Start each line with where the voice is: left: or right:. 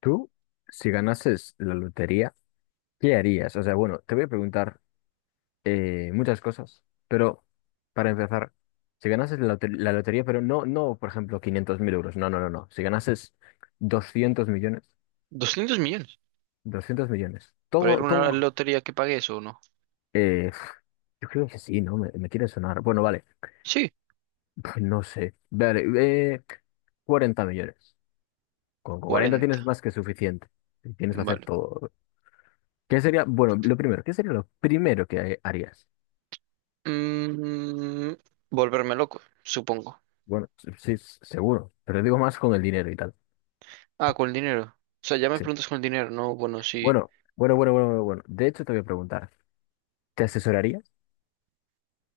left: Tú, si ganases la lotería, ¿qué harías? O sea, bueno, te voy a preguntar muchas cosas, pero para empezar, si ganases la, la lotería, pero no, no, por ejemplo, 500.000 euros, no, no, no, no. Si ganases 200 millones,
right: Doscientos millones.
left: 200 millones,
right: ¿Para
left: todo,
right: alguna
left: todo,
right: lotería que pague eso o no?
left: eh, pf, yo creo que sí, ¿no? Me quiere sonar. Bueno, vale,
right: Sí,
left: no sé, vale, eh, 40 millones. Con 40
right: 40.
left: tienes más que suficiente, tienes que hacer
right: Vale.
left: todo. ¿Qué sería, bueno, lo primero? ¿Qué sería lo primero que harías?
right: Mm, Volverme loco, supongo.
left: Bueno, sí, seguro, pero digo más con el dinero y tal.
right: Ah, con el dinero. O sea, ya me
left: Sí.
right: preguntas con el dinero, ¿no? Bueno, sí.
left: Bueno, bueno, bueno, bueno, bueno, bueno. De hecho, te voy a preguntar, ¿te asesoraría?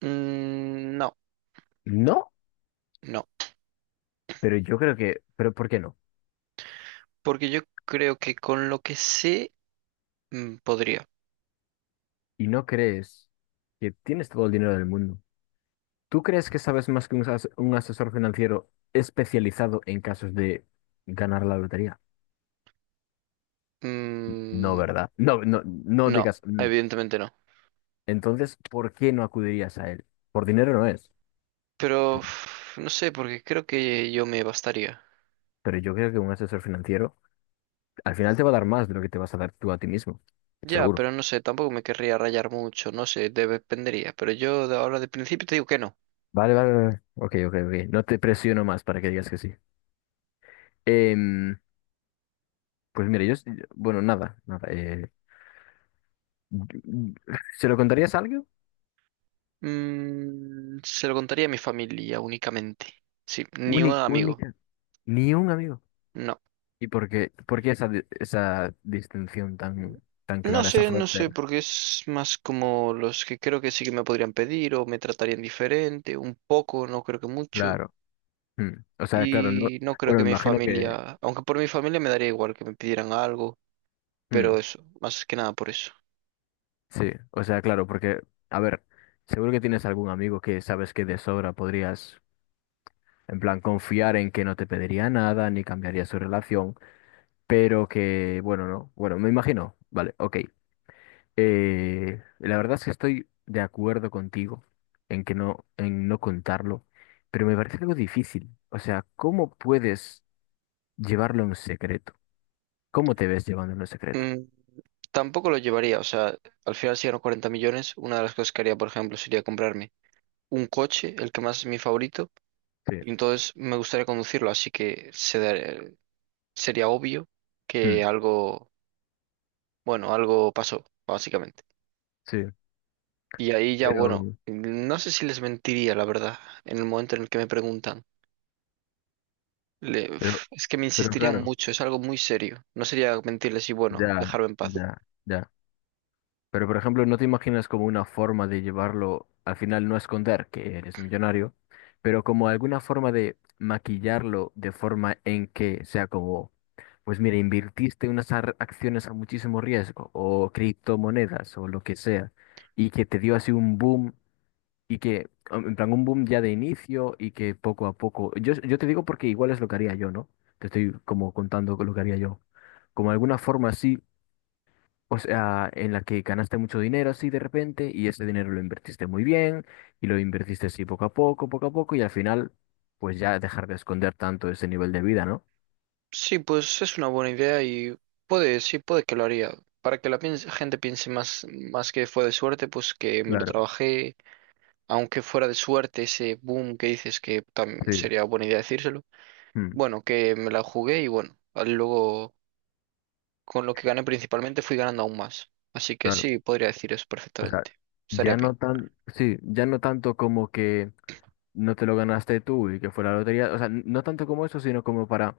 right: No,
left: No,
right: no.
left: pero yo creo que, pero ¿por qué no?
right: Porque yo creo que con lo que sé, podría.
left: Y no crees que tienes todo el dinero del mundo. ¿Tú crees que sabes más que un, un asesor financiero especializado en casos de ganar la lotería? No,
right: Mm,
left: ¿verdad? No, no, no
right: no,
left: digas. Mm.
right: evidentemente no.
left: Entonces, ¿por qué no acudirías a él? Por dinero no es.
right: Pero no sé, porque creo que yo me bastaría.
left: Pero yo creo que un asesor financiero al final te va a dar más de lo que te vas a dar tú a ti mismo,
right: Ya,
left: seguro.
right: pero no sé, tampoco me querría rayar mucho, no sé, dependería. Pero yo de ahora de principio te digo que no.
left: Vale, vale, vale. Ok, ok, ok. No te presiono más para que digas que sí. Em, pues mira, yo, bueno, nada, nada. ¿Se lo contarías a alguien?
right: Se lo contaría a mi familia únicamente. Sí, ni un
left: Única,
right: amigo.
left: única, ni un amigo.
right: No.
left: ¿Y por qué esa, esa distinción tan, tan
right: No
left: clara, esa
right: sé, no sé,
left: frontera?
right: porque es más como los que creo que sí que me podrían pedir o me tratarían diferente, un poco, no creo que mucho.
left: Claro. Mm. O sea, claro, no.
right: Y no creo
left: Bueno,
right: que
left: me
right: mi
left: imagino que.
right: familia, aunque por mi familia me daría igual que me pidieran algo,
left: Mm,
right: pero eso, más que nada por eso.
left: sí, o sea, claro, porque, a ver, seguro que tienes algún amigo que sabes que de sobra podrías. En plan, confiar en que no te pediría nada ni cambiaría su relación, pero que, bueno, no. Bueno, me imagino. Vale, ok. La verdad es que estoy de acuerdo contigo en que no, en no contarlo, pero me parece algo difícil. O sea, ¿cómo puedes llevarlo en secreto? ¿Cómo te ves llevándolo en secreto?
right: Mm, Tampoco lo llevaría, o sea, al final si gano 40 millones, una de las cosas que haría, por ejemplo, sería comprarme un coche, el que más es mi favorito.
left: Sí,
right: Y entonces me gustaría conducirlo, así que sería obvio que
left: mm,
right: algo, bueno, algo pasó, básicamente.
left: sí.
right: Y ahí ya, bueno,
left: Pero,
right: no sé si les mentiría, la verdad, en el momento en el que me preguntan.
left: pero,
right: Es que me
left: pero
right: insistirían
left: claro,
right: mucho, es algo muy serio. No sería mentirles y, bueno,
left: ya,
right: dejarme en paz.
left: ya, ya. Pero, por ejemplo, ¿no te imaginas como una forma de llevarlo, al final no esconder que eres millonario, pero como alguna forma de maquillarlo de forma en que sea como, pues mira, invertiste unas acciones a muchísimo riesgo o criptomonedas o lo que sea, y que te dio así un boom y que, en plan, un boom ya de inicio y que poco a poco, yo te digo porque igual es lo que haría yo, ¿no? Te estoy como contando lo que haría yo. Como alguna forma así, o sea, en la que ganaste mucho dinero así de repente y ese dinero lo invertiste muy bien y lo invertiste así poco a poco y al final, pues ya dejar de esconder tanto ese nivel de vida, ¿no?
right: Sí, pues es una buena idea y puede, sí, puede que lo haría. Para que gente piense más, más que fue de suerte, pues que me lo
left: Claro,
right: trabajé, aunque fuera de suerte ese boom que dices que
left: sí,
right: sería buena idea decírselo,
left: mm,
right: bueno, que me la jugué y bueno, luego con lo que gané principalmente fui ganando aún más. Así que
left: claro,
right: sí, podría decir eso
left: o sea,
right: perfectamente. Estaría
left: ya no
right: bien.
left: tan, sí, ya no tanto como que no te lo ganaste tú y que fue la lotería, o sea, no tanto como eso, sino como para,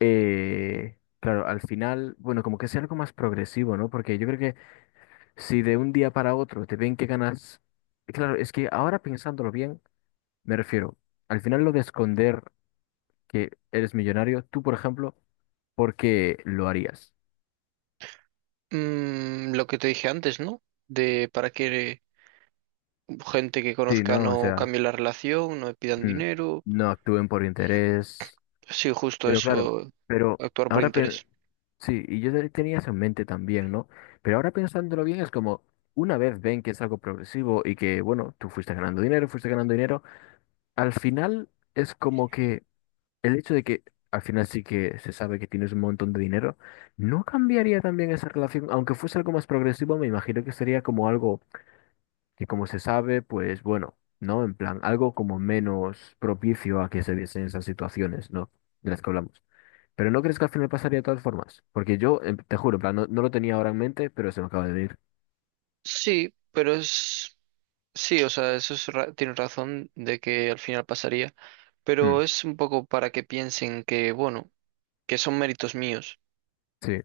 left: claro, al final, bueno, como que sea algo más progresivo, ¿no? Porque yo creo que si de un día para otro te ven que ganas, claro, es que ahora pensándolo bien. Me refiero, al final lo de esconder que eres millonario, tú, por ejemplo, ¿por qué lo harías?
right: Lo que te dije antes, ¿no? De para que gente que
left: Sí,
right: conozca
left: ¿no? O
right: no
left: sea,
right: cambie la relación, no me pidan
left: mm,
right: dinero.
left: no actúen por interés.
right: Sí, justo
left: Pero claro,
right: eso,
left: pero
right: actuar por
left: ahora,
right: interés.
left: sí, y yo tenía eso en mente también, ¿no? Pero ahora pensándolo bien, es como, una vez ven que es algo progresivo y que, bueno, tú fuiste ganando dinero, al final es como que... El hecho de que al final sí que se sabe que tienes un montón de dinero, ¿no cambiaría también esa relación? Aunque fuese algo más progresivo, me imagino que sería como algo que como se sabe, pues bueno, ¿no? En plan, algo como menos propicio a que se viesen esas situaciones, ¿no? De las que hablamos. Pero ¿no crees que al final pasaría de todas formas? Porque yo, te juro, en plan, no, no lo tenía ahora en mente, pero se me acaba de venir.
right: Sí, pero es... Sí, o sea, eso es tienes razón de que al final pasaría,
left: Hmm,
right: pero es un poco para que piensen que, bueno, que son méritos míos
left: sí,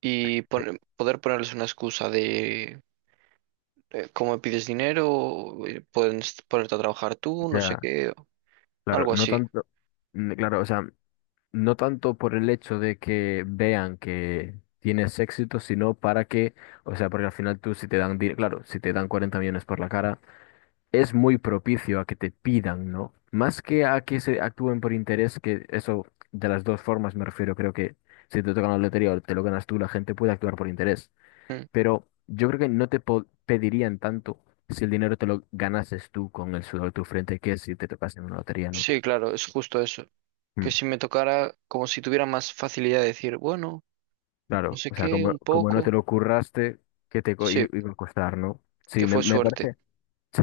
right: y poder ponerles una excusa de cómo me pides dinero. Ponerte a trabajar tú, no sé
left: ya,
right: qué, o
left: claro,
right: algo
left: no
right: así.
left: tanto, mm, claro, o sea... No tanto por el hecho de que vean que tienes éxito, sino para que, o sea, porque al final tú si te dan, claro, si te dan 40 millones por la cara, es muy propicio a que te pidan, ¿no? Más que a que se actúen por interés, que eso de las dos formas me refiero, creo que si te toca la lotería o te lo ganas tú, la gente puede actuar por interés,
right: Mm.
left: pero yo creo que no te pedirían tanto si el dinero te lo ganases tú con el sudor de tu frente que si te tocas en una lotería, ¿no?
right: Sí, claro, es justo eso. Que si me tocara, como si tuviera más facilidad de decir, bueno, no
left: Claro,
right: sé
left: o sea,
right: qué,
left: como,
right: un
left: como no te
right: poco.
left: lo curraste, ¿qué te
right: Sí,
left: iba a costar, no?
right: que
left: Sí, me,
right: fue
left: me
right: suerte.
left: parece. Sí.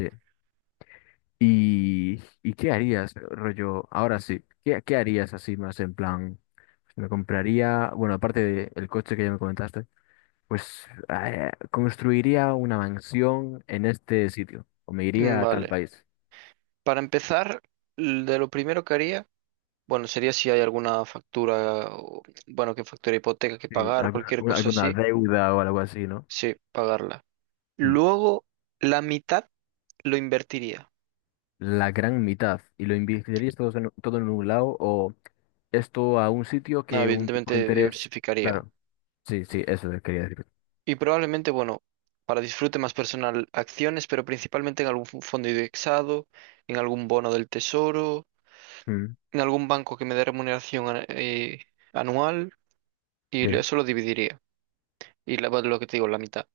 left: ¿Y qué harías, rollo? Ahora sí, ¿qué harías así más en plan? Pues, me compraría, bueno, aparte del coche que ya me comentaste, pues construiría una mansión en este sitio, o me iría a tal
right: Vale.
left: país.
right: Para empezar, de lo primero que haría, bueno, sería si hay alguna factura, bueno, que factura hipoteca que
left: Sí,
right: pagar o
left: alguna,
right: cualquier cosa
left: alguna
right: así,
left: deuda o algo así, ¿no?
right: sí, pagarla.
left: Mm.
right: Luego, la mitad lo invertiría.
left: La gran mitad y lo invertirías todo en, todo en un lado o esto a un sitio
right: No,
left: que un tipo de
right: evidentemente
left: interés.
right: diversificaría.
left: Claro, sí, sí, eso quería decir.
right: Y probablemente, bueno, para disfrute más personal, acciones, pero principalmente en algún fondo indexado, en algún bono del tesoro,
left: Mm,
right: en algún banco que me dé remuneración, anual, y
left: sí,
right: eso lo dividiría. Y bueno, lo que te digo, la mitad.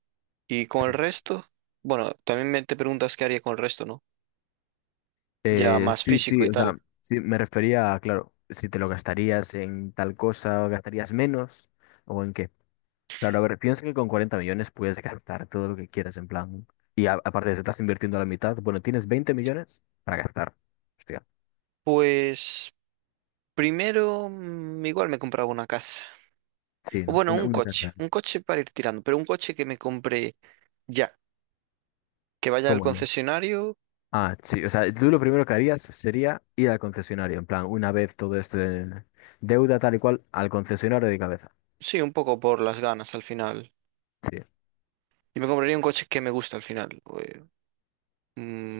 right: Y con el
left: sí.
right: resto, bueno, también me te preguntas qué haría con el resto, ¿no? Ya más
left: Sí,
right: físico
left: sí,
right: y
left: o sea,
right: tal.
left: sí, me refería a, claro, si te lo gastarías en tal cosa o gastarías menos o en qué. Claro, a ver, piensa que con 40 millones puedes gastar todo lo que quieras en plan. Y aparte, si estás invirtiendo la mitad, bueno, tienes 20 millones para gastar. Hostia,
right: Pues primero, igual me compraba una casa.
left: sí,
right: O
left: ¿no?
right: bueno,
left: Una, una casa,
right: un coche para ir tirando, pero un coche que me compre ya, que vaya al
left: como yo.
right: concesionario,
left: Ah, sí, o sea, tú lo primero que harías sería ir al concesionario, en plan, una vez todo esto en deuda tal y cual, al concesionario de cabeza.
right: sí, un poco por las ganas al final.
left: Sí.
right: Y me compraría un coche que me gusta al final.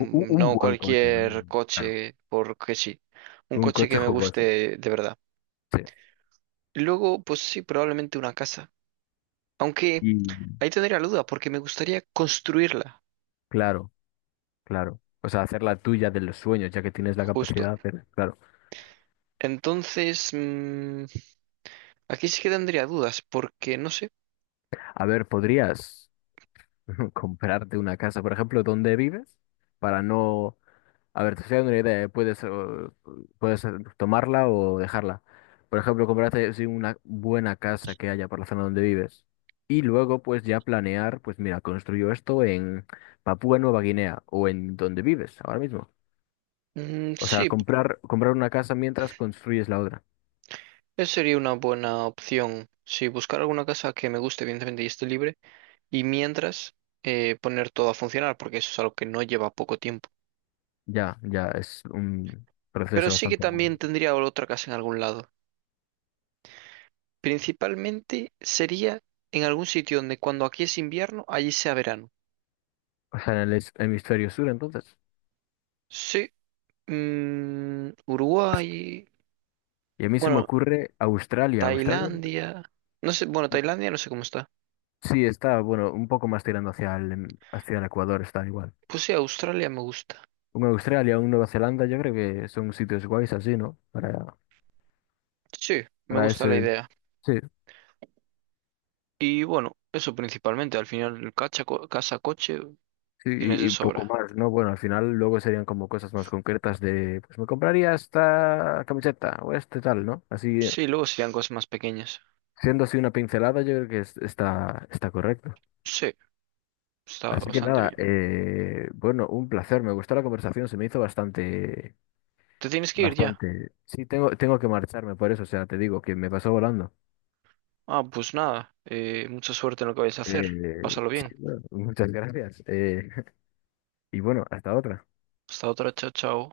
left: Un,
right: No
left: buen coche, ¿no?
right: cualquier
left: Claro.
right: coche porque sí. Un
left: Un
right: coche
left: coche
right: que me
left: jugoso.
right: guste de verdad.
left: Sí.
right: Luego, pues sí, probablemente una casa. Aunque...
left: Y
right: Ahí tendría la duda, porque me gustaría construirla,
left: claro, claro. O sea, hacer la tuya de los sueños, ya que tienes la capacidad
right: justo.
left: de hacer, claro.
right: Entonces, aquí sí que tendría dudas, porque no sé.
left: A ver, ¿podrías comprarte una casa, por ejemplo, donde vives? Para no. A ver, te estoy dando una idea, ¿eh? Puedes, puedes tomarla o dejarla. Por ejemplo, comprarte sí, una buena casa que haya por la zona donde vives. Y luego, pues ya planear, pues mira, construyo esto en Papúa Nueva Guinea o en donde vives ahora mismo. O sea,
right: Sí,
left: comprar una casa mientras construyes la otra.
right: esa sería una buena opción. Sí, buscar alguna casa que me guste, evidentemente, y esté libre. Y mientras, poner todo a funcionar, porque eso es algo que no lleva poco tiempo.
left: Ya, ya es un
right: Pero
left: proceso
right: sí que
left: bastante largo.
right: también tendría otra casa en algún lado. Principalmente sería en algún sitio donde cuando aquí es invierno, allí sea verano.
left: O sea, en el hemisferio sur, entonces.
right: Sí, Uruguay.
left: Y a mí se me
right: Bueno.
left: ocurre Australia. Australia.
right: Tailandia. No sé, bueno, Tailandia no sé cómo está.
left: Sí, está, bueno, un poco más tirando hacia el Ecuador, está igual.
right: Pues sí, Australia me gusta.
left: Un Australia, un Nueva Zelanda, yo creo que son sitios guays así, ¿no? Para,
right: Sí, me
left: para
right: gusta la
left: ese,
right: idea.
left: sí,
right: Y bueno, eso principalmente. Al final, el casa, coche,
left: sí,
right: tienes
left: y,
right: de
left: y poco
right: sobra.
left: más, ¿no? Bueno, al final luego serían como cosas más concretas de, pues me compraría esta camiseta o este tal, ¿no? Así,
right: Sí, luego serían cosas más pequeñas.
left: siendo así una pincelada, yo creo que está correcto.
right: Sí, está
left: Así que
right: bastante
left: nada,
right: bien.
left: bueno, un placer, me gustó la conversación, se me hizo bastante,
right: ¿Te tienes que ir ya?
left: bastante. Sí, tengo que marcharme por eso, o sea, te digo que me pasó volando.
right: Ah, pues nada. Mucha suerte en lo que vais a hacer.
left: Eh,
right: Pásalo
left: sí,
right: bien.
left: bueno, muchas gracias. Y bueno, hasta otra.
right: Hasta otra, chao, chao.